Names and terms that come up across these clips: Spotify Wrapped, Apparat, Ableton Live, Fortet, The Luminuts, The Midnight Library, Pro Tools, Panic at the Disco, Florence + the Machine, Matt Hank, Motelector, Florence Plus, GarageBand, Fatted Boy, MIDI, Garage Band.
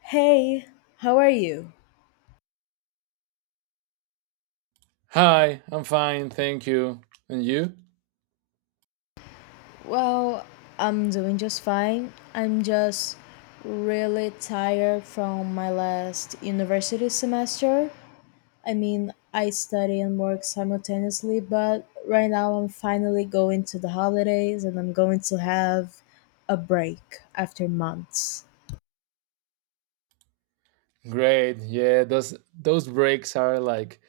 Hey, how are you? Hi, I'm fine, thank you. And you? Well, I'm doing just fine. I'm just really tired from my last university semester. I mean, I study and work simultaneously, but right now I'm finally going to the holidays and I'm going to have a break after months. Great. Yeah, those breaks are like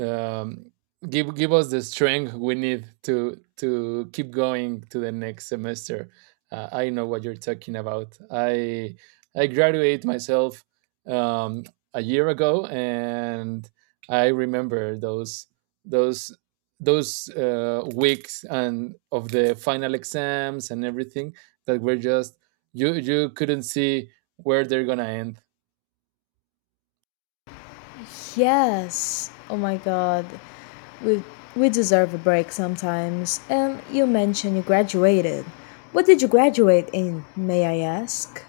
um, give us the strength we need to keep going to the next semester. I know what you're talking about. I graduate myself um, a year ago, and I remember those those weeks and of the final exams and everything that were just you couldn't see where they're gonna end. Yes. Oh my god. We we deserve a break sometimes. And you mentioned you graduated. What did you graduate in, may I ask?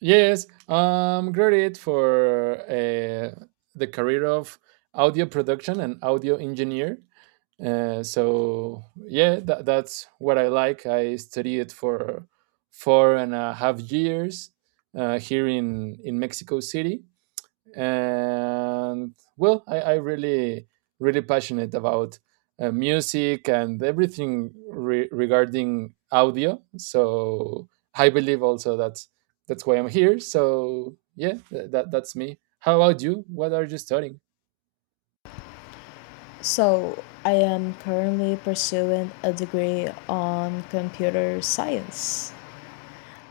Yes, I'm graduate for the career of audio production and audio engineer. So yeah, that's what I like. I studied for 4.5 years here in Mexico City, and well, I really, really passionate about music and everything regarding audio. So I believe also that's why I'm here. So yeah, that's me. How about you? What are you studying? So, I am currently pursuing a degree on computer science.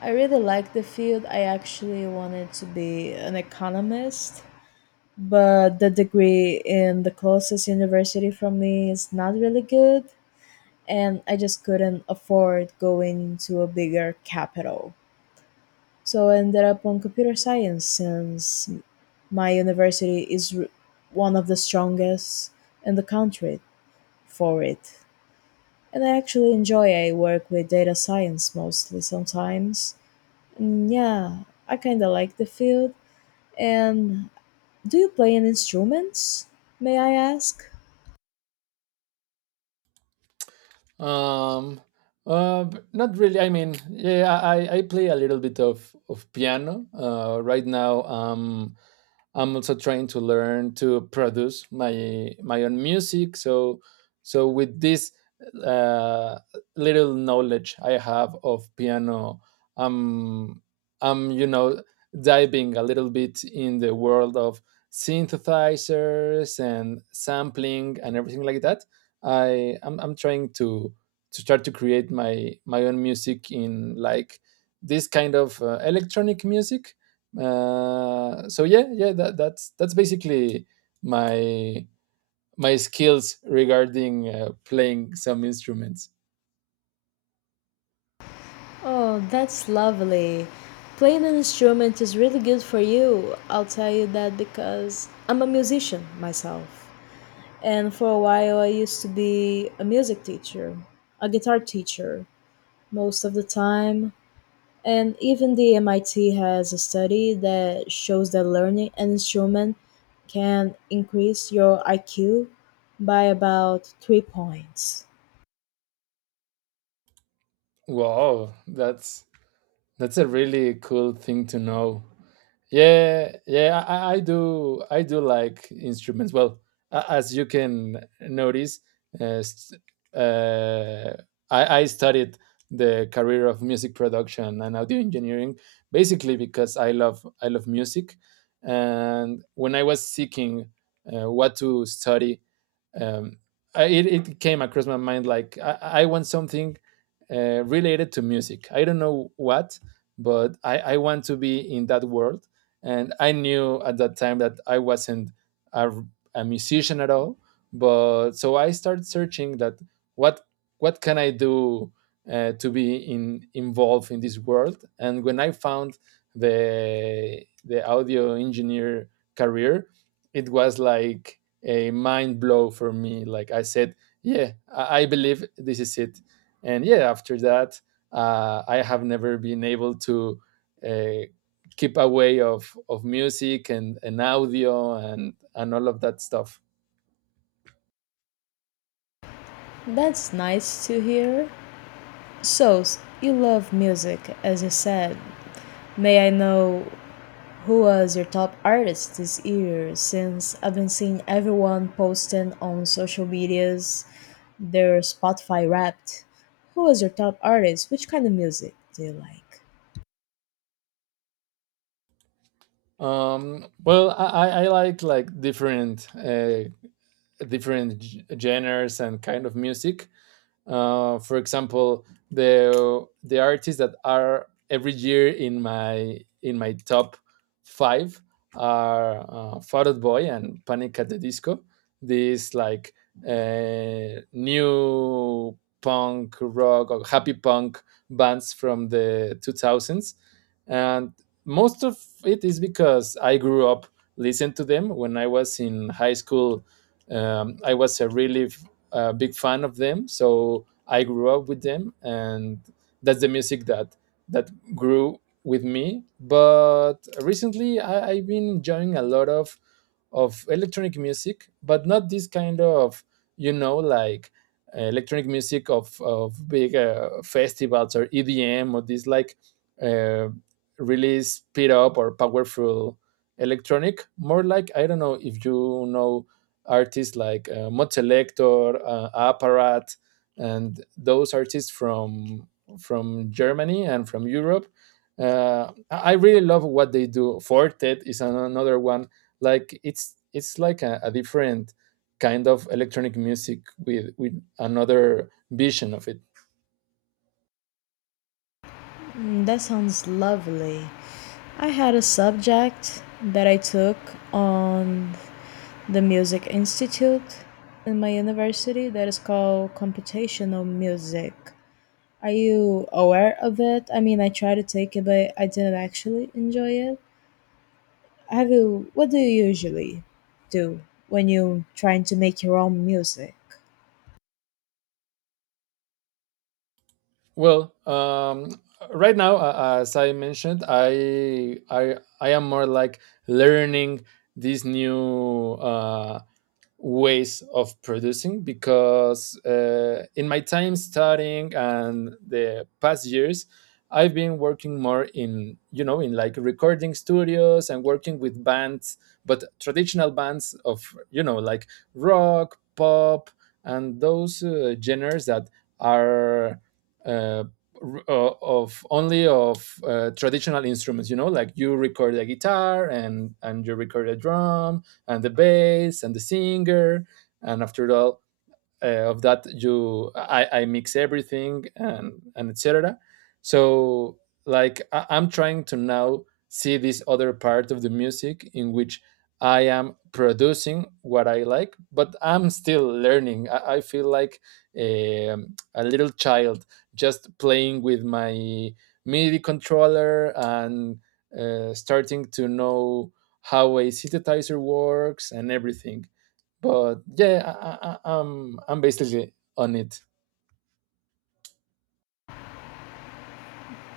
I really like the field. I actually wanted to be an economist, but the degree in the closest university from me is not really good. And I just couldn't afford going to a bigger capital. So I ended up on computer science since my university is one of the strongest in the country for it. And I actually enjoy, I work with data science mostly sometimes. And yeah, I kind of like the field. And do you play any instruments? May I ask? Um, Not really. I mean, yeah, I play a little bit of piano. Right now, I'm also trying to learn to produce my own music. So so with this uh, little knowledge I have of piano, I'm I'm you know diving a little bit in the world of synthesizers and sampling and everything like that. I'm trying to start to create my own music in like this kind of electronic music, so yeah, yeah, that's basically my my skills regarding playing some instruments. Oh, that's lovely. Playing an instrument is really good for you. I'll tell you that because I'm a musician myself. And for a while, I used to be a music teacher, a guitar teacher, most of the time. And even the MIT has a study that shows that learning an instrument can increase your IQ by about 3 points. Wow, that's a really cool thing to know. Yeah, yeah, yeah, I do. I do like instruments. Well, as you can notice, uh, s- uh, I studied the career of music production and audio engineering basically because I love music, and when I was seeking what to study, um, it came across my mind like I want something related to music. I don't know what, but I want to be in that world. And I knew at that time that I wasn't a, a musician at all. But so I started searching that what what can I do to be involved in this world. And when I found the audio engineer career, it was like a mind blow for me. Like I said, yeah, I believe this is it. And yeah, after that, I have never been able to uh, keep away of music and and audio and and, all of that stuff. That's nice to hear. So you love music, as you said. May I know who was your top artist this year? Since I've been seeing everyone posting on social medias their Spotify Wrapped. Who was your top artist? Which kind of music do you like? Well, I like different different genres and kind of music. For example, the artists that are every year in my top five are Fatted Boy and Panic at the Disco. These like new punk rock or happy punk bands from the 2000s, and most of it is because I grew up listening to them when I was in high school. I was a really a big fan of them. So I grew up with them, and that's the music that grew with me. But recently, I've been enjoying a lot of electronic music, but not this kind of you know like electronic music of big festivals or EDM or this like uh, really speed up or powerful electronic. More like I don't know if you know artists like Motelector, Apparat, and those artists from Germany and from Europe. I really love what they do. Fortet is another one. Like it's like a different kind of electronic music with another vision of it. Mm, that sounds lovely. I had a subject that I took on the Music Institute in my university that is called computational music. Are you aware of it? I mean, I tried to take it, but I didn't actually enjoy it. Have you, what do you usually do when you're trying to make your own music? Well, right now, as I mentioned, I am more like learning these new. Ways of producing because in my time studying and the past years, I've been working more in you know in like recording studios and working with bands, but traditional bands of you know like rock pop and those genres that are uh, of only of traditional instruments, you know, like you record a guitar and you record a drum and the bass and the singer, and after all of that you I mix everything and etc. So like I'm trying to now see this other part of the music in which I am producing what I like, but I'm still learning. I feel like a little child just playing with my midi controller and starting to know how a synthesizer works and everything. But yeah, I- am I'm basically on it.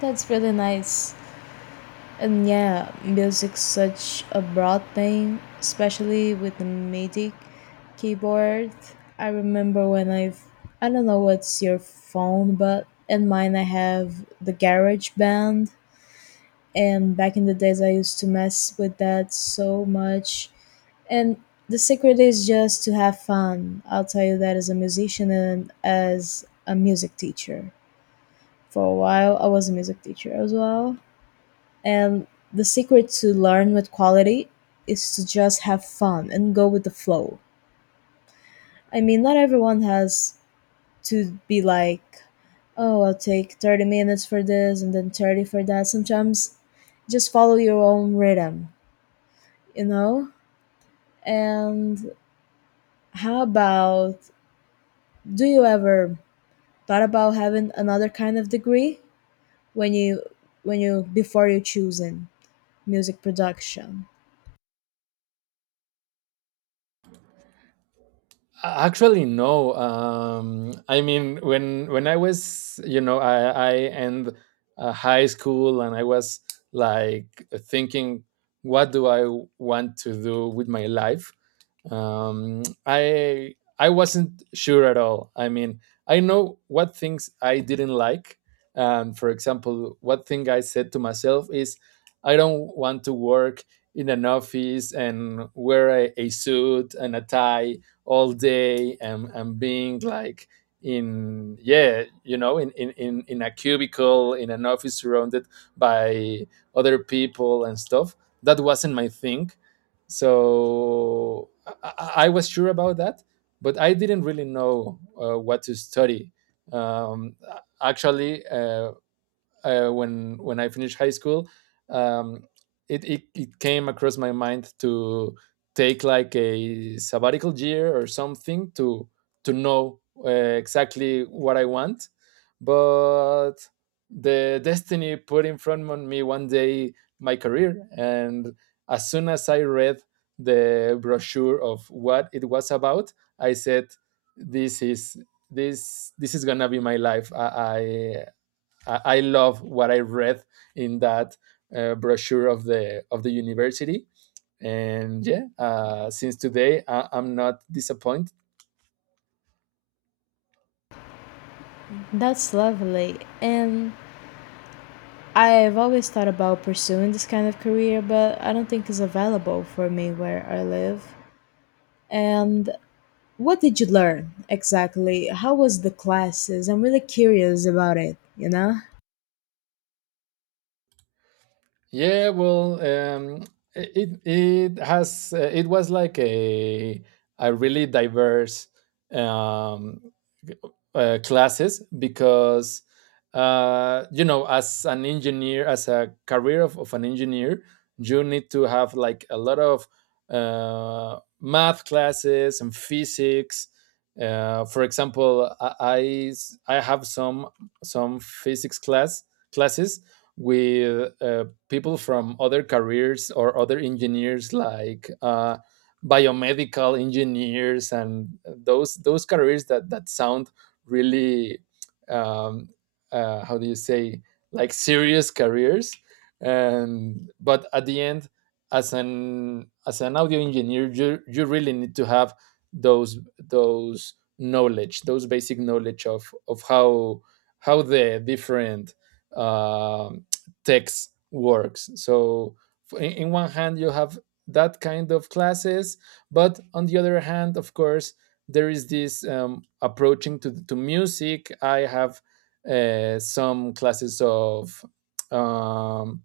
That's really nice. And yeah, music's such a broad thing, especially with the MIDI keyboard. I remember when I've, I don't know what's your phone, but in mine I have the Garage Band. And back in the days I used to mess with that so much. And the secret is just to have fun. I'll tell you that as a musician and as a music teacher. For a while I was a music teacher as well. And the secret to learn with quality is to just have fun and go with the flow. I mean, not everyone has to be like, oh, I'll take 30 minutes for this and then 30 for that. Sometimes just follow your own rhythm, you know? And how about, do you ever thought about having another kind of degree when you when you before you choosing music production? Actually no. I mean when when I was you know I end high school and I was like thinking what do I want to do with my life. I wasn't sure at all. I mean, I know what things I didn't like. For example, what thing I said to myself is I don't want to work in an office and wear a suit and a tie all day and being like in yeah you know in in a cubicle in an office surrounded by other people and stuff. That wasn't my thing. So I was sure about that, but I didn't really know what to study. Um, actually, uh, when I finished high school, um, it, it came across my mind to take like a sabbatical year or something to know exactly what I want, but the destiny put in front of me one day my career, and as soon as I read the brochure of what it was about, I said, "This is this is gonna be my life. I love what I read in that brochure of the university. And yeah, since today, I'm not disappointed." That's lovely. And I've always thought about pursuing this kind of career, but I don't think it's available for me where I live. And what did you learn exactly? How was the classes? I'm really curious about it, you know? Yeah, well, it it has it was like a really diverse um, classes because you know as an engineer as a career of an engineer, you need to have like a lot of math classes and physics. For example, I have some physics classes with people from other careers or other engineers like biomedical engineers and those careers that that sound really um, how do you say, like serious careers. And but at the end, as an audio engineer, you really need to have those knowledge, those basic knowledge of how the different um text works. So in one hand, you have that kind of classes, but on the other hand, of course, there is this approaching to music. I have some classes of um,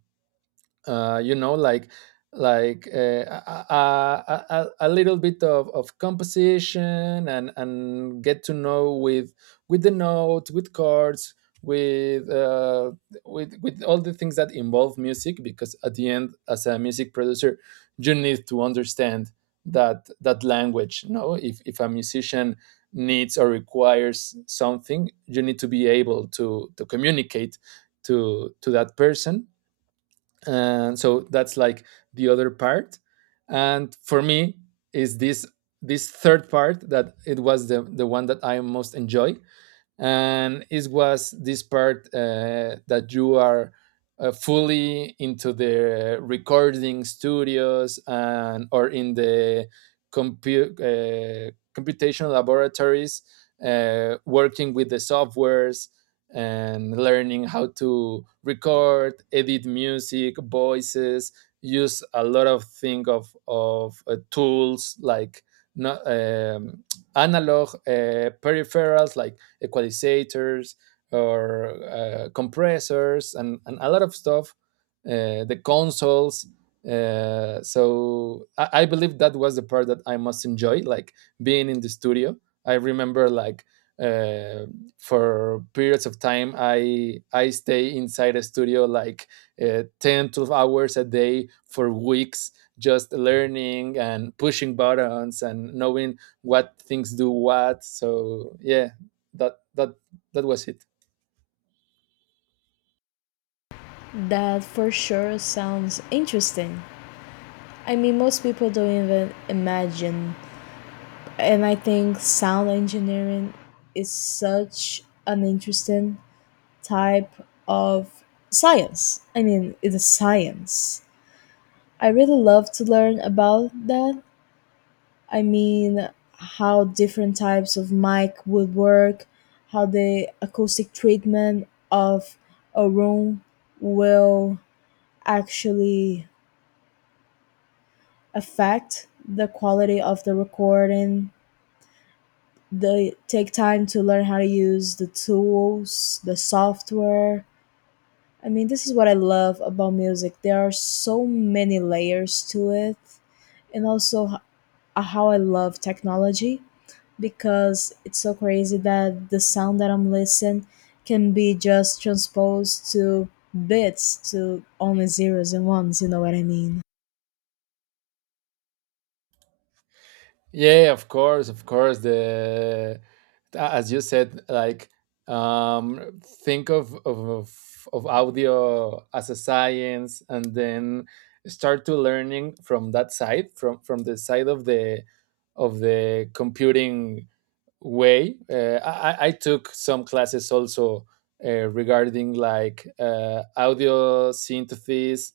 you know, like a little bit of composition and get to know with the note, with chords, with uh, with all the things that involve music. Because at the end, as a music producer, you need to understand that that language. No, if a musician needs or requires something, you need to be able to communicate to that person. And so that's like the other part, and for me is this this third part that it was the one that I most enjoy. And it was this part that you are fully into the recording studios and or in the computational laboratories working with the softwares and learning how to record edit music voices, use a lot of thing of tools like not, analog peripherals like equalizers or compressors and a lot of stuff, the consoles. So I believe that was the part that I most enjoy, like being in the studio. I remember like uh, for periods of time I stay inside a studio like 10 12 hours a day for weeks just learning and pushing buttons and knowing what things do what. So yeah, that that was it. That for sure sounds interesting. I mean, most people don't even imagine. And I think sound engineering is such an interesting type of science. I mean, it's a science. I really love to learn about that. I mean, how different types of mic would work, how the acoustic treatment of a room will actually affect the quality of the recording. They take time to learn how to use the tools, the software. I mean, this is what I love about music. There are so many layers to it, and also how I love technology because it's so crazy that the sound that I'm listening can be just transposed to bits, to only zeros and ones, you know what I mean? Yeah, of course, of course. The as you said, like think of audio as a science, and then start to learning from that side, from the side of the computing way. I took some classes also regarding like audio synthesis,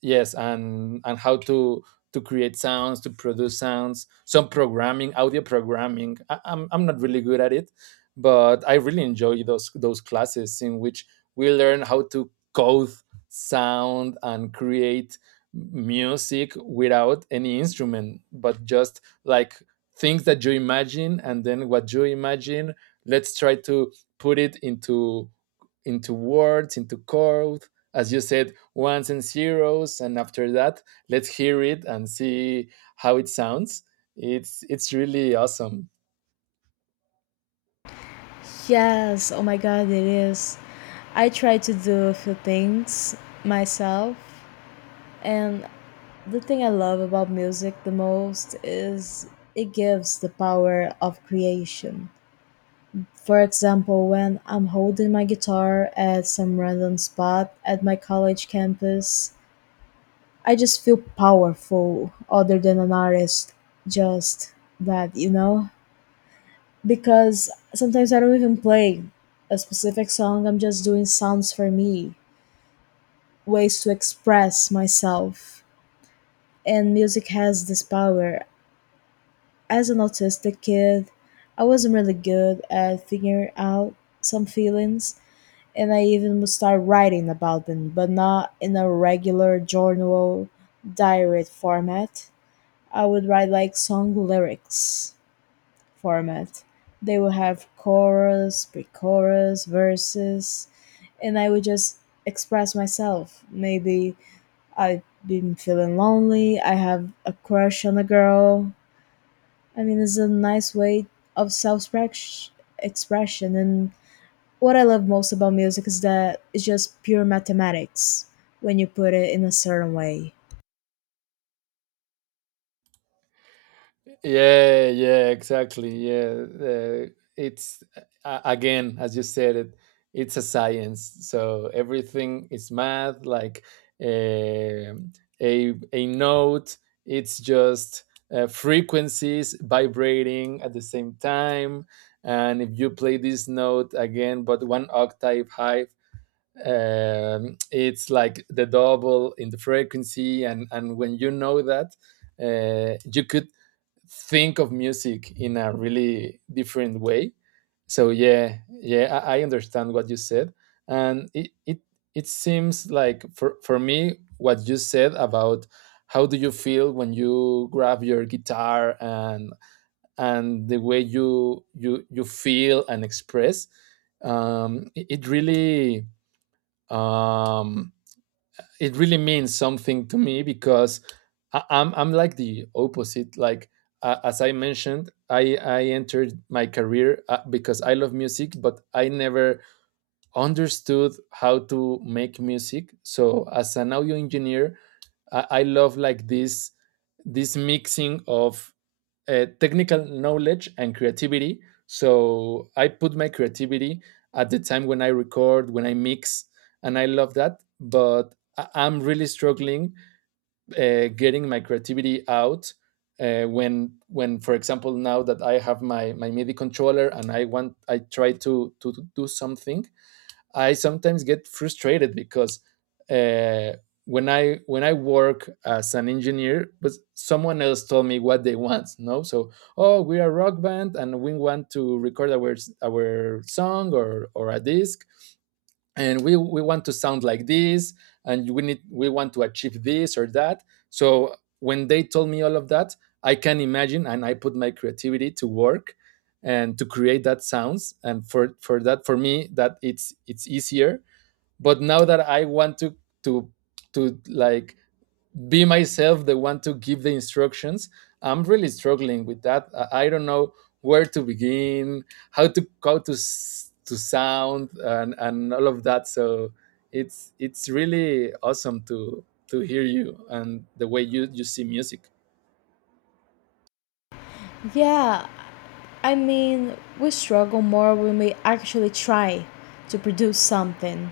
yes, and how to create sounds to produce sounds, some programming audio programming. I'm not really good at it, but I really enjoy those classes in which we learn how to code sound and create music without any instrument, but just like things that you imagine, and then what you imagine, let's try to put it into words, into code. As you said, ones and zeros, and after that, let's hear it and see how it sounds. It's really awesome. Yes, oh my god, it is. I try to do a few things myself. And the thing I love about music the most is it gives the power of creation. For example, when I'm holding my guitar at some random spot at my college campus, I just feel powerful, other than an artist, just that, you know? Because sometimes I don't even play a specific song, I'm just doing sounds for me, ways to express myself. And music has this power. As an autistic kid, I wasn't really good at figuring out some feelings, and I even would start writing about them, but not in a regular journal diary format. I would write like song lyrics format. They would have chorus, pre chorus, verses, and I would just express myself. Maybe I've been feeling lonely, I have a crush on a girl, I mean, it's a nice way of self expression. And what I love most about music is that it's just pure mathematics when you put it in a certain way. Yeah, yeah, exactly. Yeah, it's again, as you said it, it's a science. So everything is math. Like um a note, it's just frequencies vibrating at the same time. And if you play this note again, but one octave high, it's like the double in the frequency. And when you know that, you could think of music in a really different way. So yeah, yeah, I understand what you said, and it it seems like for me what you said about how do you feel when you grab your guitar and the way you feel and express it really um, it really means something to me because I'm like the opposite. Like as I mentioned, I entered my career because I love music, but I never understood how to make music. So as an audio engineer, I love like this mixing of technical knowledge and creativity. So I put my creativity at the time when I record, when I mix, and I love that. But I'm really struggling getting my creativity out when for example now that I have my my MIDI controller and I try to do something I sometimes get frustrated because uh, when I work as an engineer, but someone else told me what they want. No, so oh, we are a rock band and we want to record our song or a disc, and we want to sound like this, and we want to achieve this or that. So when they told me all of that, I can imagine and I put my creativity to work and to create that sounds and for that for me that it's easier but now that I want to to be myself the one to give the instructions. I'm really struggling with that. I don't know where to begin, how to to sound and all of that. So it's really awesome to hear you and the way you see music. Yeah, I mean, we struggle more when we actually try to produce something.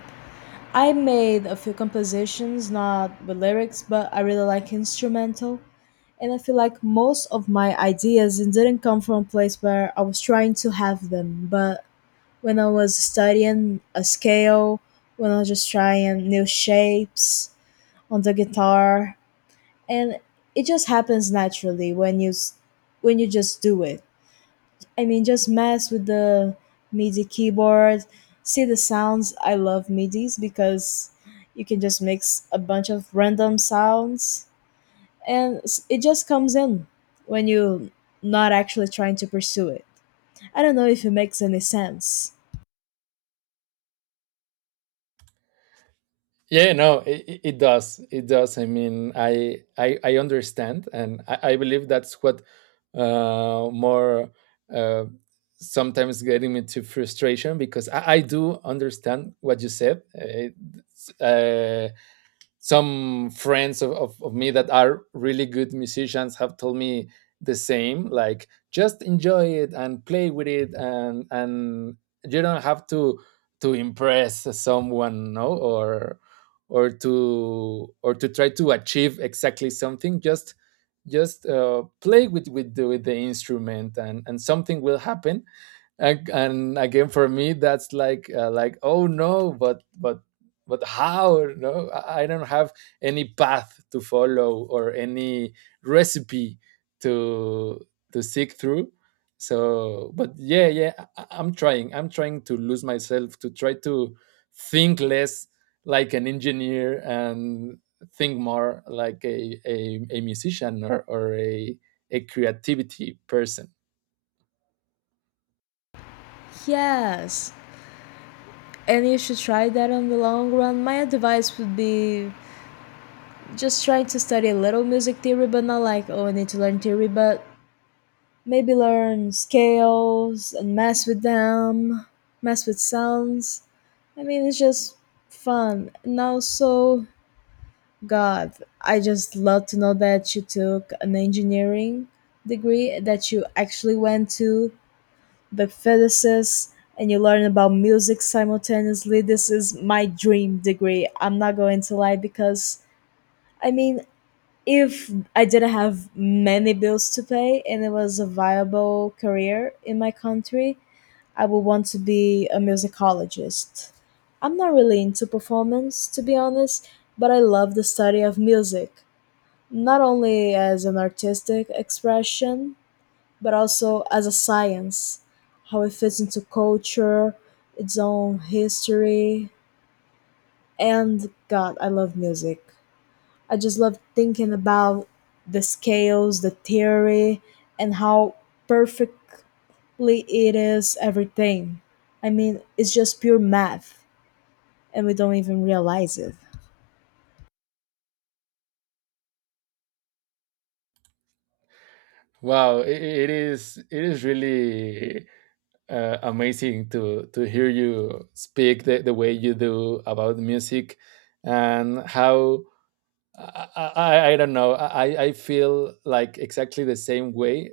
I made a few compositions, not with lyrics, but I really like instrumental. And I feel like most of my ideas didn't come from a place where I was trying to have them, but when I was studying a scale, when I was just trying new shapes on the guitar, and it just happens naturally when you just do it. I mean, just mess with the MIDI keyboard, see the sounds. I love MIDIs because you can just mix a bunch of random sounds, and it just comes in when you not actually trying to pursue it. I don't know if it makes any sense. Yeah, no, it does. It does. I mean, I understand, and I believe that's what more uh, sometimes getting me to frustration because I do understand what you said. It's some friends of me that are really good musicians have told me the same, like just enjoy it and play with it and you don't have to impress someone, no, or or to try to achieve exactly something, just play with with the instrument and something will happen. And again for me that's like like, oh no, but how. No, I don't have any path to follow or any recipe to to seek through. So but yeah, yeah, I'm trying to lose myself to try to think less like an engineer and think more like a musician, or a creativity person. Yes. And you should try that on the long run. My advice would be just trying to study a little music theory, but not like, oh, I need to learn theory, but maybe learn scales and mess with them, mess with sounds. I mean, it's just fun. And also, God, I just love to know that you took an engineering degree, that you actually went to with physicists and you learn about music simultaneously. This is my dream degree. I'm not going to lie, because I mean, if I didn't have many bills to pay and it was a viable career in my country, I would want to be a musicologist. I'm not really into performance, to be honest, but I love the study of music, not only as an artistic expression, but also as a science, how it fits into culture, its own history, and God, I love music. I just love thinking about the scales, the theory, and how perfectly it is everything. I mean, it's just pure math, and we don't even realize it. Wow, it is really amazing to hear you speak the way you do about music and how I, I don't know. I feel like exactly the same way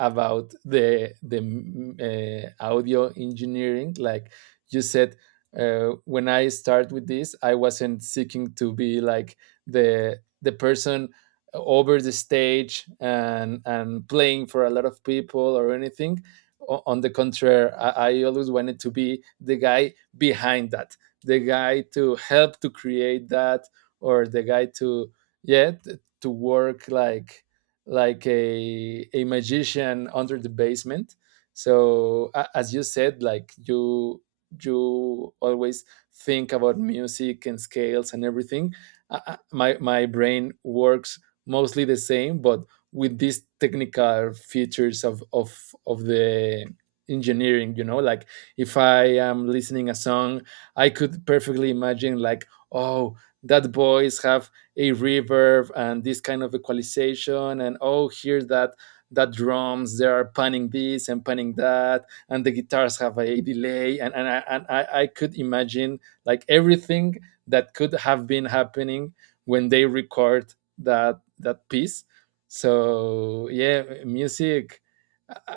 about the audio engineering. Like you said, when I start with this, I wasn't seeking to be like the person over the stage and playing for a lot of people or anything. On the contrary, I always wanted to be the guy behind that, the guy to help to create that, or the guy to yeah to work like a magician under the basement. So as you said, like, you always think about music and scales and everything. My brain works mostly the same but with these technical features of the engineering, you know, like if I am listening a song I could perfectly imagine like, oh, that voice have a reverb and this kind of equalization, and oh here's that drums, they are panning this and panning that, and the guitars have a delay, and I could imagine like everything that could have been happening when they record that piece. So yeah, music uh,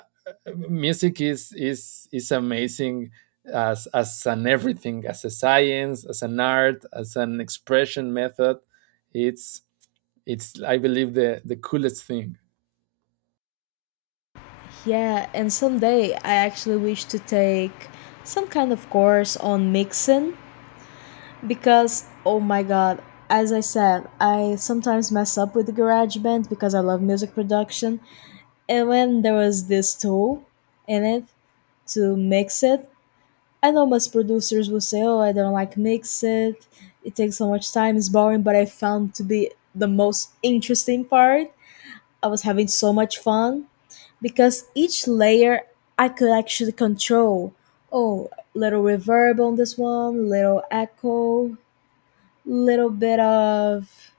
music is amazing, as an everything, as a science, as an art, as an expression method. It's it's I believe the coolest thing. Yeah, and someday I actually wish to take some kind of course on mixing, because oh my god, as I said, I sometimes mess up with the Garage Band because I love music production. And when there was this tool in it to mix it, I know most producers will say, oh, I don't like mix it, it takes so much time, it's boring, but I found to be the most interesting part. I was having so much fun because each layer I could actually control. Oh, little reverb on this one, little echo, little bit of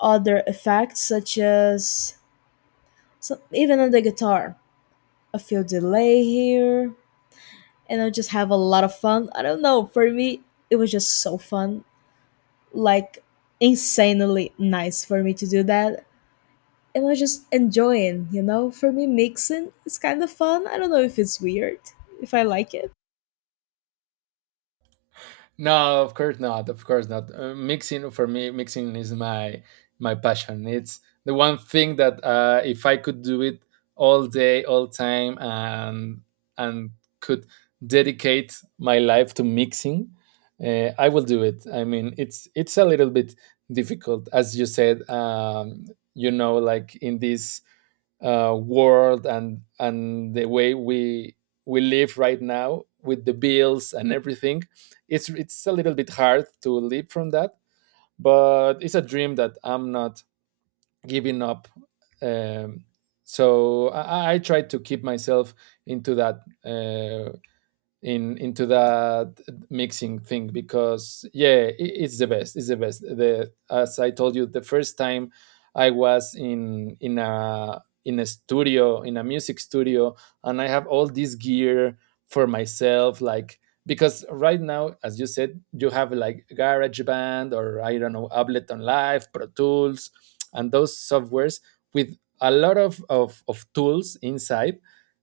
other effects such as, so even on the guitar a few delay here. And I just have a lot of fun. I don't know, for me it was just so fun. Like, insanely nice for me to do that. And I was just enjoying. For me, mixing is kind of fun. I don't know if it's weird if I like it. No, of course not. Of course not. Mixing for me, mixing is my my passion. It's the one thing that if I could do it all day, all time, and could dedicate my life to mixing, I will do it. I mean, it's a little bit difficult, as you said. You know, like in this world and the way we live right now with the bills and everything, it's a little bit hard to live from that, but it's a dream that I'm not giving up. um, so I try to keep myself into that in into that mixing thing, because yeah, it's the best. It's the best. The As I told you, the first time I was in a studio, in a music studio, and I have all this gear for myself, like, because right now, as you said, you have like GarageBand or I don't know, Ableton Live, Pro Tools, and those softwares with a lot of tools inside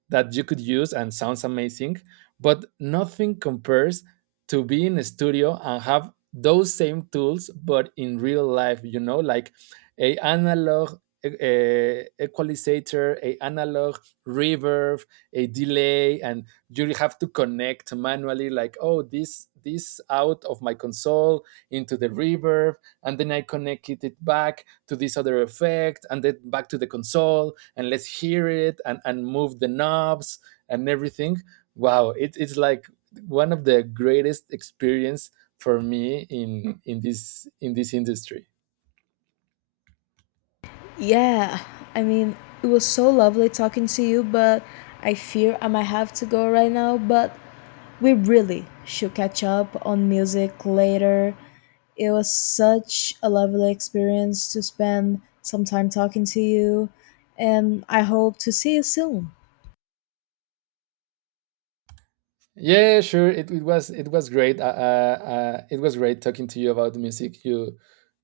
that you could use and sounds amazing, but nothing compares to be in a studio and have those same tools but in real life. You know, like a analog equalizer, a analog reverb, a delay, and you have to connect manually, like, oh, this out of my console into the reverb, and then I connected it back to this other effect and then back to the console, and let's hear it, and move the knobs and everything. Wow, it's like one of the greatest experience for me in in this industry. Yeah, I mean, it was so lovely talking to you, but I fear I might have to go right now. But we really should catch up on music later. It was such a lovely experience to spend some time talking to you, and I hope to see you soon. Yeah, sure, it was great. It was great talking to you about music. you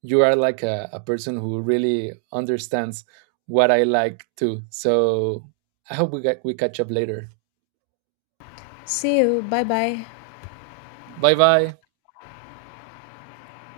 you are like a person who really understands what I like too. So I hope we catch up later. See you. Bye bye. Bye bye.